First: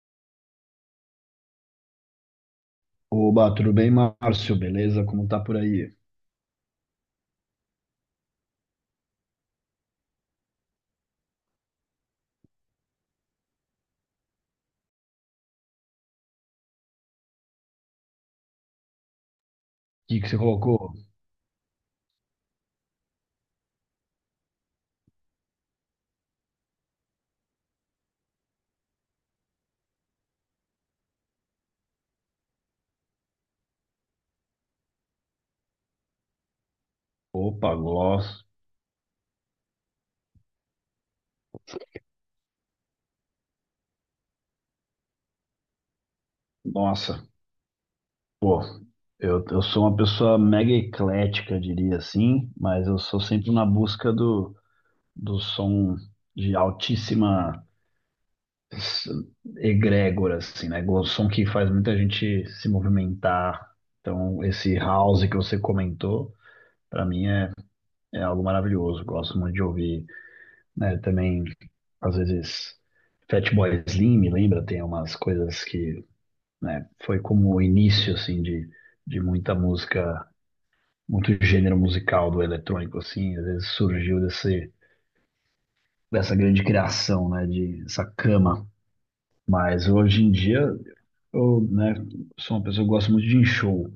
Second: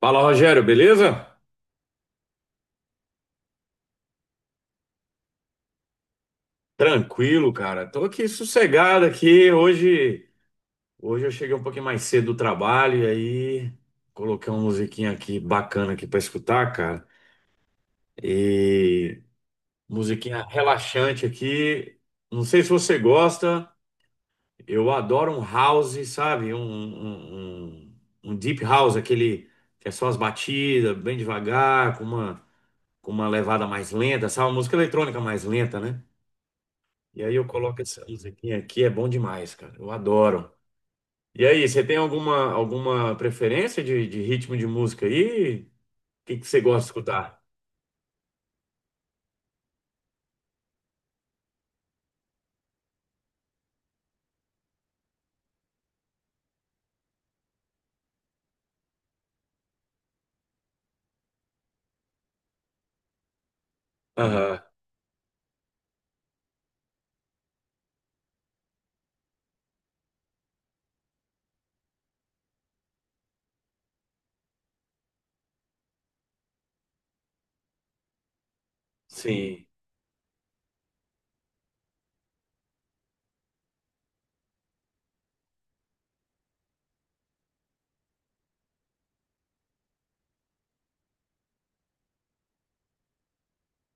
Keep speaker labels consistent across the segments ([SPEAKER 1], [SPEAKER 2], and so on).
[SPEAKER 1] Fala, Rogério, beleza?
[SPEAKER 2] Oba, tudo bem, Márcio? Beleza? Como tá por aí? O
[SPEAKER 1] Tranquilo, cara. Tô aqui sossegado aqui. Hoje, eu cheguei um pouquinho mais cedo do trabalho e aí coloquei uma musiquinha aqui bacana aqui pra escutar, cara. E
[SPEAKER 2] que que você
[SPEAKER 1] musiquinha
[SPEAKER 2] colocou?
[SPEAKER 1] relaxante aqui. Não sei se você gosta. Eu adoro um house, sabe? Um deep house, aquele que é só as batidas, bem devagar, com uma levada mais lenta, sabe? Uma música eletrônica mais lenta, né? E aí eu
[SPEAKER 2] Opa,
[SPEAKER 1] coloco essa
[SPEAKER 2] gloss.
[SPEAKER 1] musiquinha aqui, é bom demais, cara. Eu adoro. E aí, você tem alguma preferência de ritmo de música aí? O que que você gosta de
[SPEAKER 2] Nossa,
[SPEAKER 1] escutar?
[SPEAKER 2] pô, eu sou uma pessoa mega eclética, diria assim, mas eu sou sempre na busca do som de altíssima s- egrégora, assim, né? O som que faz muita gente se movimentar. Então,
[SPEAKER 1] Aham,
[SPEAKER 2] esse house que você comentou, pra é algo maravilhoso. Gosto muito de ouvir, né? Também, às vezes, Fatboy Slim, me lembra, tem umas coisas que, né, foi como o início, assim, de muita
[SPEAKER 1] sim.
[SPEAKER 2] música, muito gênero musical do eletrônico, assim, às vezes surgiu dessa grande criação, né, de essa cama. Mas hoje em dia, eu, né, sou uma pessoa que gosta muito de ir em show.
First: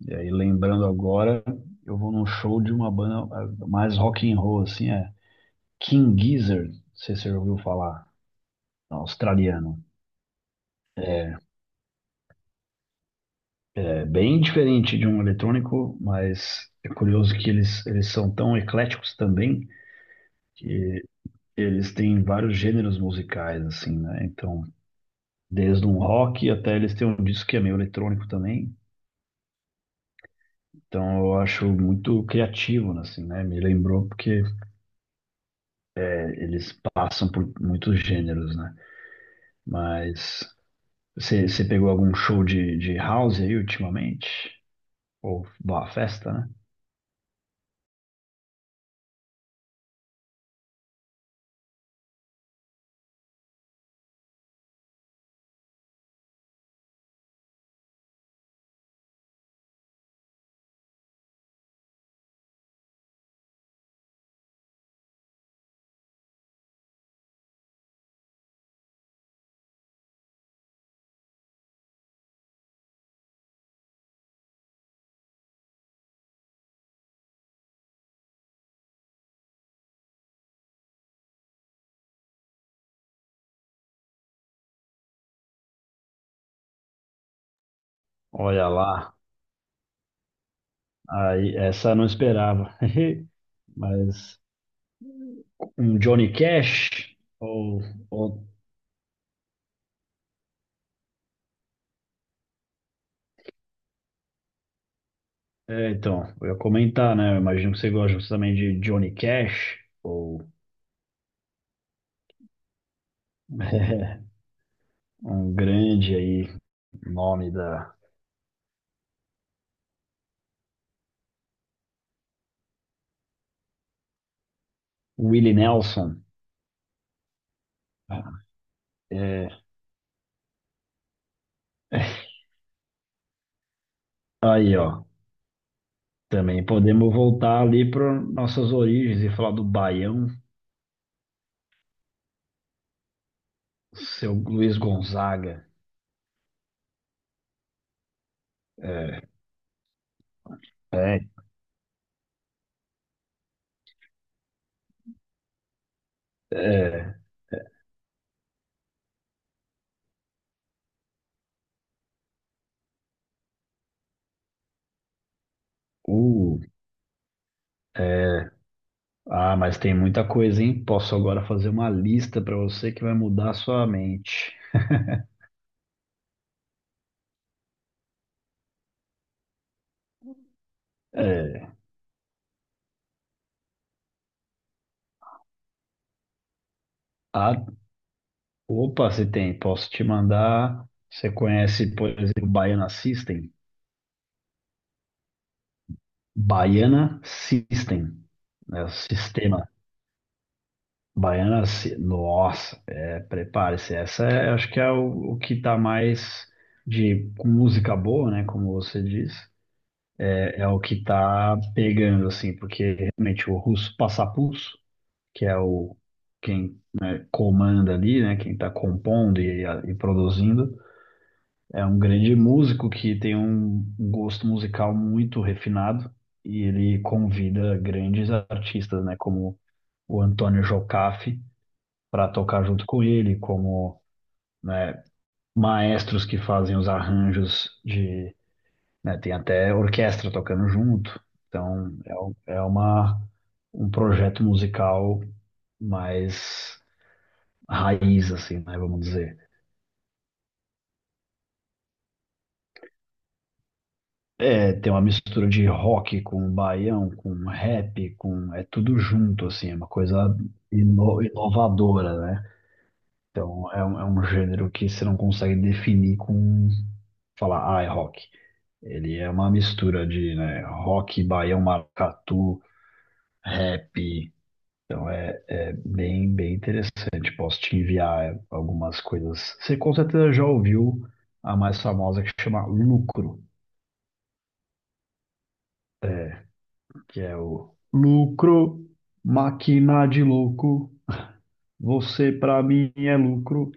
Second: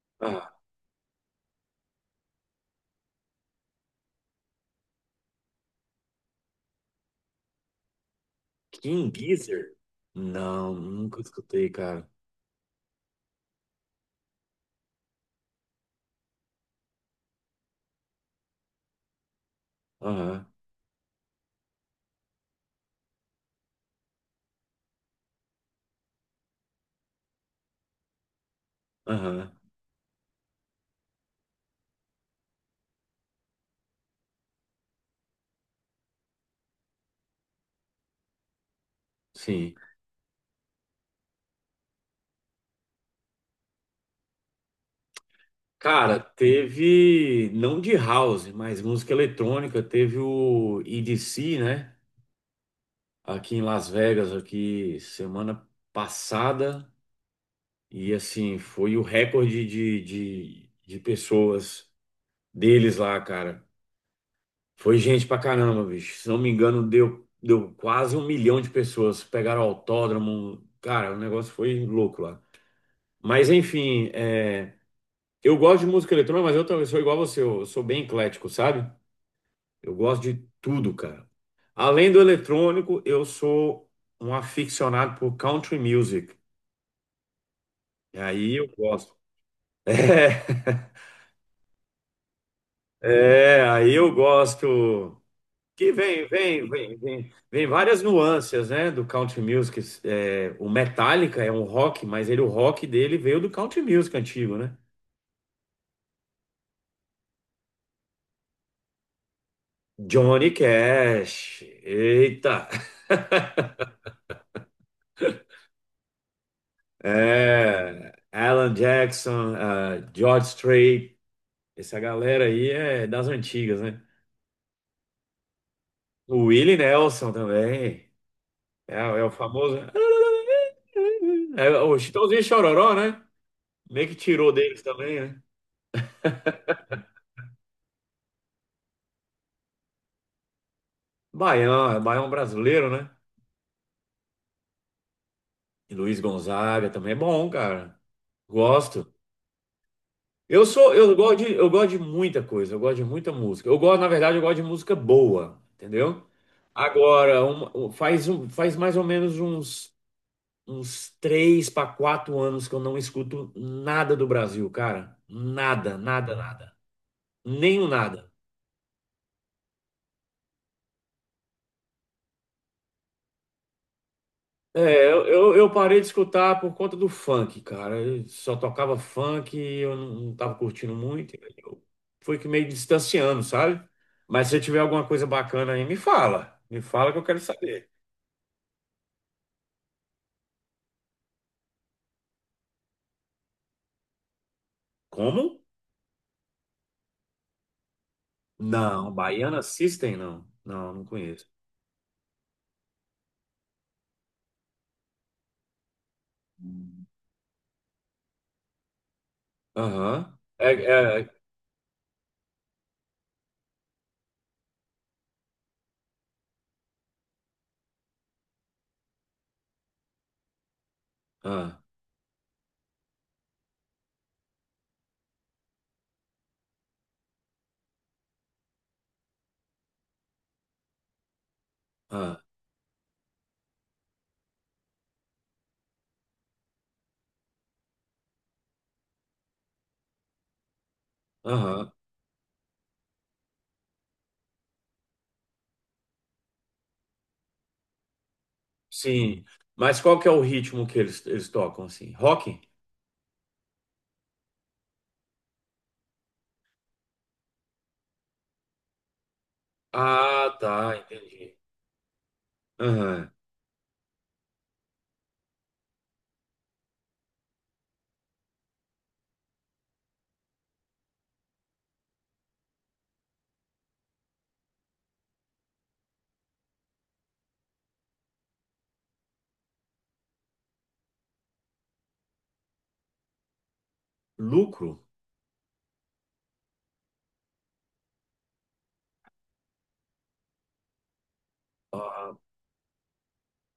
[SPEAKER 2] E aí,
[SPEAKER 1] Ah,
[SPEAKER 2] lembrando agora, eu vou num show de uma banda mais rock and roll, assim, é King Gizzard, não sei se você já ouviu falar, é um
[SPEAKER 1] King Gizzard?
[SPEAKER 2] australiano.
[SPEAKER 1] Não, nunca escutei, cara.
[SPEAKER 2] É bem diferente de um eletrônico, mas é curioso que eles são tão ecléticos também
[SPEAKER 1] Aham,
[SPEAKER 2] que eles têm vários gêneros musicais, assim, né? Então, desde um rock até eles têm um disco que é meio eletrônico também.
[SPEAKER 1] aham,
[SPEAKER 2] Então, eu acho muito criativo, né, assim, né? Me lembrou porque é, eles passam por muitos gêneros, né?
[SPEAKER 1] sim.
[SPEAKER 2] Mas você pegou algum show de house aí ultimamente? Ou bah,
[SPEAKER 1] Cara,
[SPEAKER 2] festa, né?
[SPEAKER 1] teve, não de house, mas música eletrônica, teve o EDC, né? Aqui em Las Vegas, aqui semana passada. E assim, foi o recorde de pessoas deles lá, cara. Foi gente pra caramba, bicho. Se não me engano, deu quase 1 milhão de pessoas. Pegaram autódromo. Cara, o negócio foi louco lá. Mas enfim, é, eu gosto de música eletrônica, mas eu também sou igual a você. Eu sou bem eclético, sabe? Eu gosto de tudo, cara. Além do eletrônico, eu sou um aficionado por country music. E aí eu
[SPEAKER 2] Olha lá.
[SPEAKER 1] gosto. É.
[SPEAKER 2] Aí, essa eu não esperava.
[SPEAKER 1] É, aí eu
[SPEAKER 2] Mas
[SPEAKER 1] gosto que
[SPEAKER 2] um
[SPEAKER 1] vem,
[SPEAKER 2] Johnny
[SPEAKER 1] vem, vem,
[SPEAKER 2] Cash
[SPEAKER 1] vem, vem várias
[SPEAKER 2] ou-
[SPEAKER 1] nuances, né, do country music. É, o Metallica é um rock, mas ele o rock dele veio do country music antigo, né?
[SPEAKER 2] é, então, eu ia comentar, né? Eu imagino que você gosta também de Johnny Cash ou
[SPEAKER 1] Johnny Cash, eita,
[SPEAKER 2] um grande aí nome da
[SPEAKER 1] é, Alan Jackson, ah, George Strait, essa galera aí é das antigas, né?
[SPEAKER 2] Willie Nelson.
[SPEAKER 1] O Willie Nelson também, é, é o
[SPEAKER 2] É,
[SPEAKER 1] famoso, é o Chitãozinho e Chororó, né? Meio que tirou
[SPEAKER 2] aí,
[SPEAKER 1] deles
[SPEAKER 2] ó.
[SPEAKER 1] também, né?
[SPEAKER 2] Também podemos voltar ali para nossas origens e falar do Baião,
[SPEAKER 1] Baião, é Baião brasileiro, né?
[SPEAKER 2] seu Luiz Gonzaga.
[SPEAKER 1] E Luiz Gonzaga também é bom, cara. Gosto.
[SPEAKER 2] É,
[SPEAKER 1] Eu
[SPEAKER 2] é,
[SPEAKER 1] gosto de, eu gosto de muita coisa, eu gosto de muita música. Eu gosto, na verdade, eu gosto de música boa, entendeu?
[SPEAKER 2] é,
[SPEAKER 1] Agora, faz mais ou menos uns, uns três para quatro anos que eu não escuto nada do Brasil, cara. Nada, nada,
[SPEAKER 2] o
[SPEAKER 1] nada. Nenhum nada.
[SPEAKER 2] Ah, mas tem muita coisa, hein? Posso agora fazer uma lista para você que vai mudar a sua mente.
[SPEAKER 1] É, eu parei de escutar por conta do funk, cara. Eu só tocava funk e eu não tava curtindo muito.
[SPEAKER 2] É,
[SPEAKER 1] Eu fui que meio distanciando, sabe? Mas se tiver alguma coisa bacana aí, me fala. Me fala que eu quero
[SPEAKER 2] ah,
[SPEAKER 1] saber.
[SPEAKER 2] opa, se tem, posso te mandar. Você conhece, por exemplo, Baiana System?
[SPEAKER 1] Como?
[SPEAKER 2] Baiana System, né? O
[SPEAKER 1] Não, Baiana
[SPEAKER 2] sistema
[SPEAKER 1] System não. Não, não conheço.
[SPEAKER 2] Baiana. Nossa, é, prepare-se. Essa é, acho que é o que tá mais de com música boa, né? Como você diz,
[SPEAKER 1] Aham.
[SPEAKER 2] é, é
[SPEAKER 1] É,
[SPEAKER 2] o que
[SPEAKER 1] é,
[SPEAKER 2] tá pegando assim, porque realmente o russo Passapulso, que é o quem comanda ali, né, quem está compondo e produzindo,
[SPEAKER 1] ah,
[SPEAKER 2] é um grande músico que tem um gosto musical muito refinado e ele convida grandes artistas, né, como o Antônio Jocafe para
[SPEAKER 1] ah,
[SPEAKER 2] tocar junto com ele, como né, maestros que fazem os arranjos de, né, tem até orquestra tocando junto.
[SPEAKER 1] aham.
[SPEAKER 2] Então é uma um projeto musical mais raiz, assim, né, vamos dizer.
[SPEAKER 1] Sim. Mas qual que é o ritmo que eles tocam, assim? Rock?
[SPEAKER 2] É, tem uma mistura de rock com baião, com rap, com... É tudo junto, assim, é uma coisa
[SPEAKER 1] Ah, tá, entendi.
[SPEAKER 2] inovadora, né?
[SPEAKER 1] Aham.
[SPEAKER 2] Então, é um gênero que você não consegue definir com... Falar, ah, é rock. Ele é uma mistura de, né, rock, baião, maracatu, rap. É bem, bem interessante. Posso te enviar algumas coisas. Você com certeza já ouviu a mais famosa que chama Lucro.
[SPEAKER 1] Lucro?
[SPEAKER 2] É, que é o lucro, máquina de louco, você
[SPEAKER 1] Ah.
[SPEAKER 2] pra mim é lucro.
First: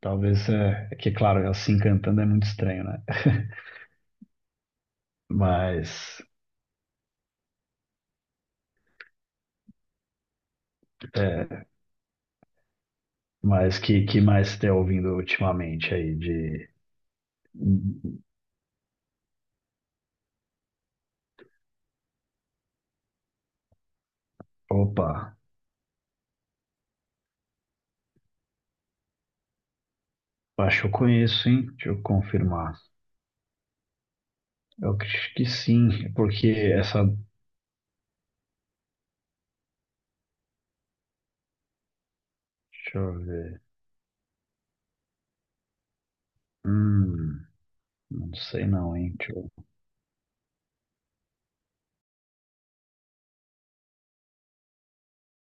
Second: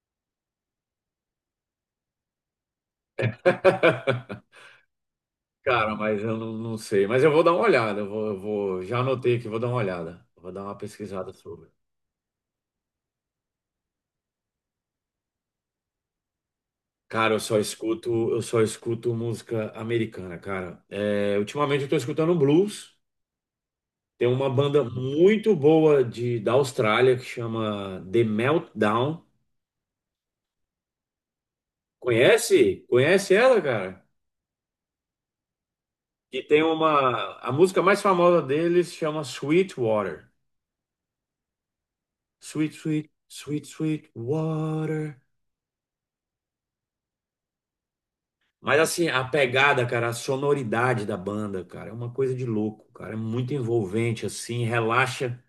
[SPEAKER 2] Talvez é que, claro, assim cantando é muito estranho, né?
[SPEAKER 1] Cara, mas
[SPEAKER 2] Mas,
[SPEAKER 1] eu não sei. Mas eu vou dar uma olhada. Eu vou, já anotei aqui, vou dar uma olhada. Vou dar uma pesquisada
[SPEAKER 2] é,
[SPEAKER 1] sobre.
[SPEAKER 2] mas que mais você tá ouvindo ultimamente aí de...
[SPEAKER 1] Cara, eu só escuto música americana, cara. É, ultimamente eu tô escutando blues. Tem uma banda
[SPEAKER 2] Opa,
[SPEAKER 1] muito boa de, da Austrália que chama The Meltdown.
[SPEAKER 2] acho que eu conheço, hein? Deixa eu confirmar.
[SPEAKER 1] Conhece? Conhece ela, cara?
[SPEAKER 2] Eu acho que sim,
[SPEAKER 1] Que
[SPEAKER 2] porque
[SPEAKER 1] tem
[SPEAKER 2] essa...
[SPEAKER 1] uma. A música mais famosa deles chama Sweet Water. Sweet,
[SPEAKER 2] Deixa
[SPEAKER 1] sweet,
[SPEAKER 2] eu ver.
[SPEAKER 1] sweet, sweet water.
[SPEAKER 2] Hum, não sei
[SPEAKER 1] Mas
[SPEAKER 2] não,
[SPEAKER 1] assim,
[SPEAKER 2] hein?
[SPEAKER 1] a
[SPEAKER 2] Deixa eu...
[SPEAKER 1] pegada, cara, a sonoridade da banda, cara, é uma coisa de louco, cara. É muito envolvente, assim, relaxa,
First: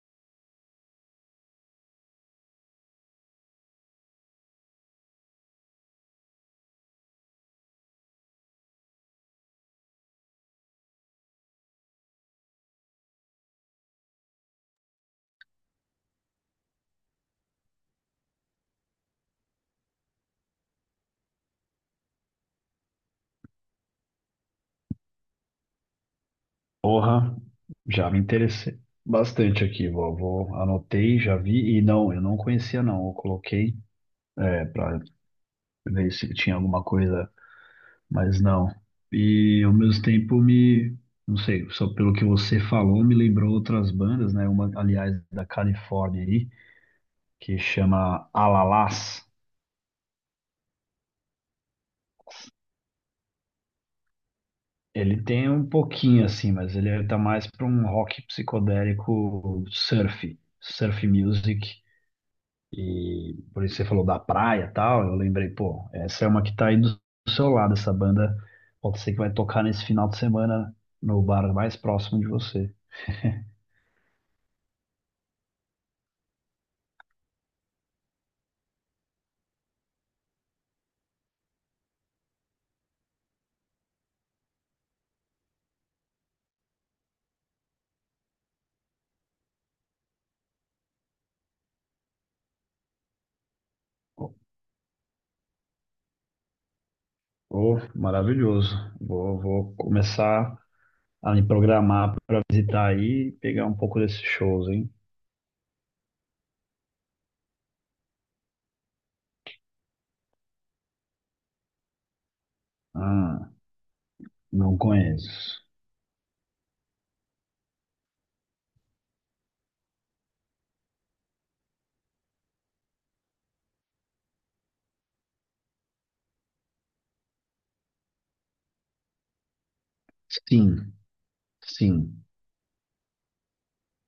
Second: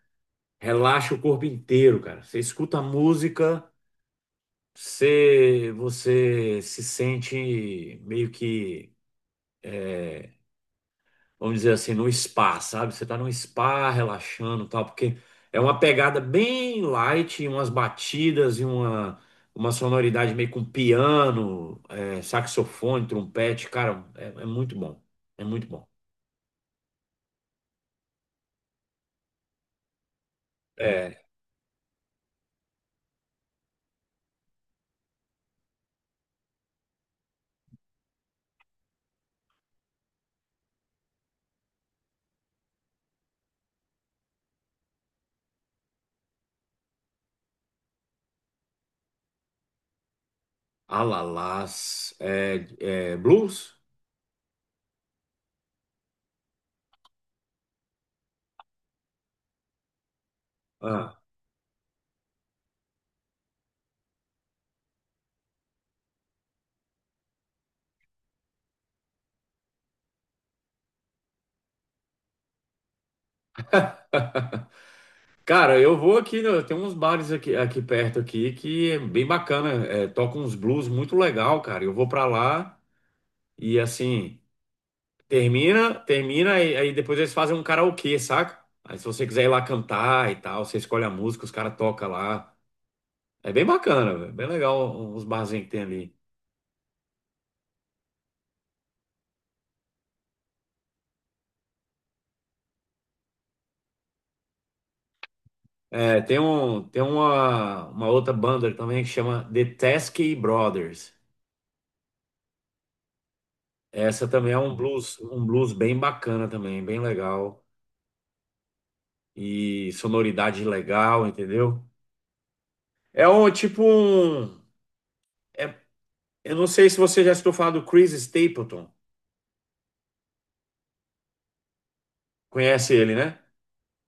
[SPEAKER 1] relaxa o corpo inteiro, cara. Você escuta a música, você se sente meio que, é, vamos dizer assim, no spa, sabe? Você tá num spa relaxando, e tal, porque é uma pegada bem light, umas batidas e uma sonoridade meio com piano, é, saxofone, trompete, cara, é muito bom. É muito bom.
[SPEAKER 2] Porra, já me interessei bastante aqui, anotei,
[SPEAKER 1] É,
[SPEAKER 2] já vi e não, eu não conhecia não, eu coloquei é, para ver se tinha alguma coisa, mas não. E ao mesmo tempo me, não sei, só pelo que você falou, me lembrou outras bandas, né? Uma, aliás, da Califórnia aí, que chama Alalás.
[SPEAKER 1] Alalás, é, é, Blues?
[SPEAKER 2] Ele tem um pouquinho assim, mas ele é, tá mais para um rock psicodélico surf, surf
[SPEAKER 1] Ah.
[SPEAKER 2] music. E por isso você falou da praia e tal, eu lembrei, pô, essa é uma que tá aí do seu lado, essa banda pode ser que vai tocar nesse final de semana no bar mais próximo de você.
[SPEAKER 1] Cara, eu vou aqui, né, tem uns bares aqui, aqui perto aqui que é bem bacana, é, toca uns blues muito legal, cara. Eu vou pra lá e assim, termina e aí depois eles fazem um karaokê, saca? Aí se você quiser ir lá cantar e tal, você escolhe a música, os caras tocam lá. É bem bacana, velho, bem legal os barzinhos que tem ali.
[SPEAKER 2] Oh, maravilhoso. Vou, vou começar a me programar para visitar aí e pegar um pouco desses shows, hein?
[SPEAKER 1] É, tem um, tem uma outra banda também que chama The Teskey Brothers.
[SPEAKER 2] Ah,
[SPEAKER 1] Essa também é
[SPEAKER 2] não
[SPEAKER 1] um
[SPEAKER 2] conheço.
[SPEAKER 1] blues bem bacana também, bem legal. E sonoridade legal, entendeu? É um tipo um. É- eu não sei se você já escutou falar do Chris Stapleton.
[SPEAKER 2] Sim, sim.
[SPEAKER 1] Conhece ele, né?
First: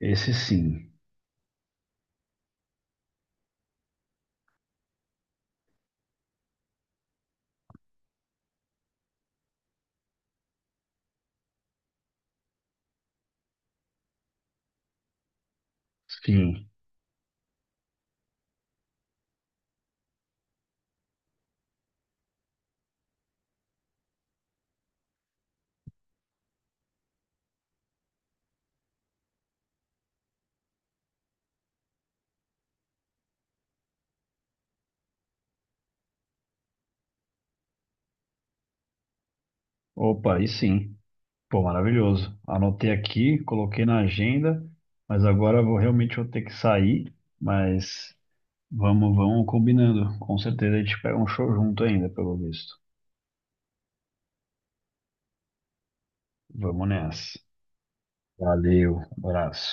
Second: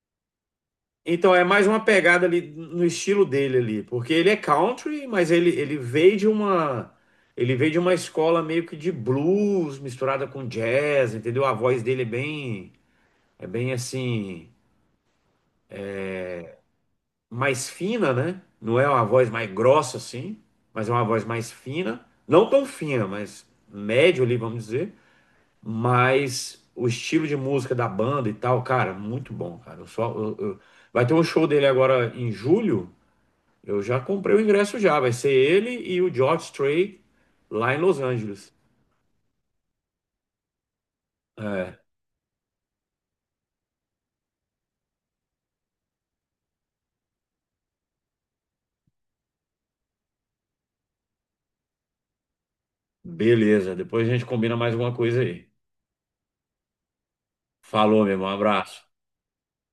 [SPEAKER 2] Esse sim.
[SPEAKER 1] Então é mais uma pegada ali no estilo dele ali, porque ele é country, mas ele veio de uma escola meio que de blues misturada com jazz, entendeu? A voz dele é bem assim
[SPEAKER 2] Sim.
[SPEAKER 1] mais fina, né? Não é uma voz mais grossa assim, mas é uma voz mais fina. Não tão fina, mas médio ali, vamos dizer. Mas o estilo de música da banda e tal, cara, muito bom, cara. Eu só, eu- Vai ter um show dele agora em julho. Eu já comprei o ingresso já. Vai ser ele e o George Strait lá em Los Angeles.
[SPEAKER 2] Opa, aí sim. Pô,
[SPEAKER 1] É,
[SPEAKER 2] maravilhoso. Anotei aqui, coloquei na agenda, mas agora eu vou realmente vou ter que sair, mas vamos combinando. Com certeza a gente pega um show junto ainda, pelo visto.
[SPEAKER 1] beleza. Depois a gente combina mais alguma coisa aí.
[SPEAKER 2] Vamos nessa.
[SPEAKER 1] Falou, meu irmão. Um abraço.
[SPEAKER 2] Valeu, abraço.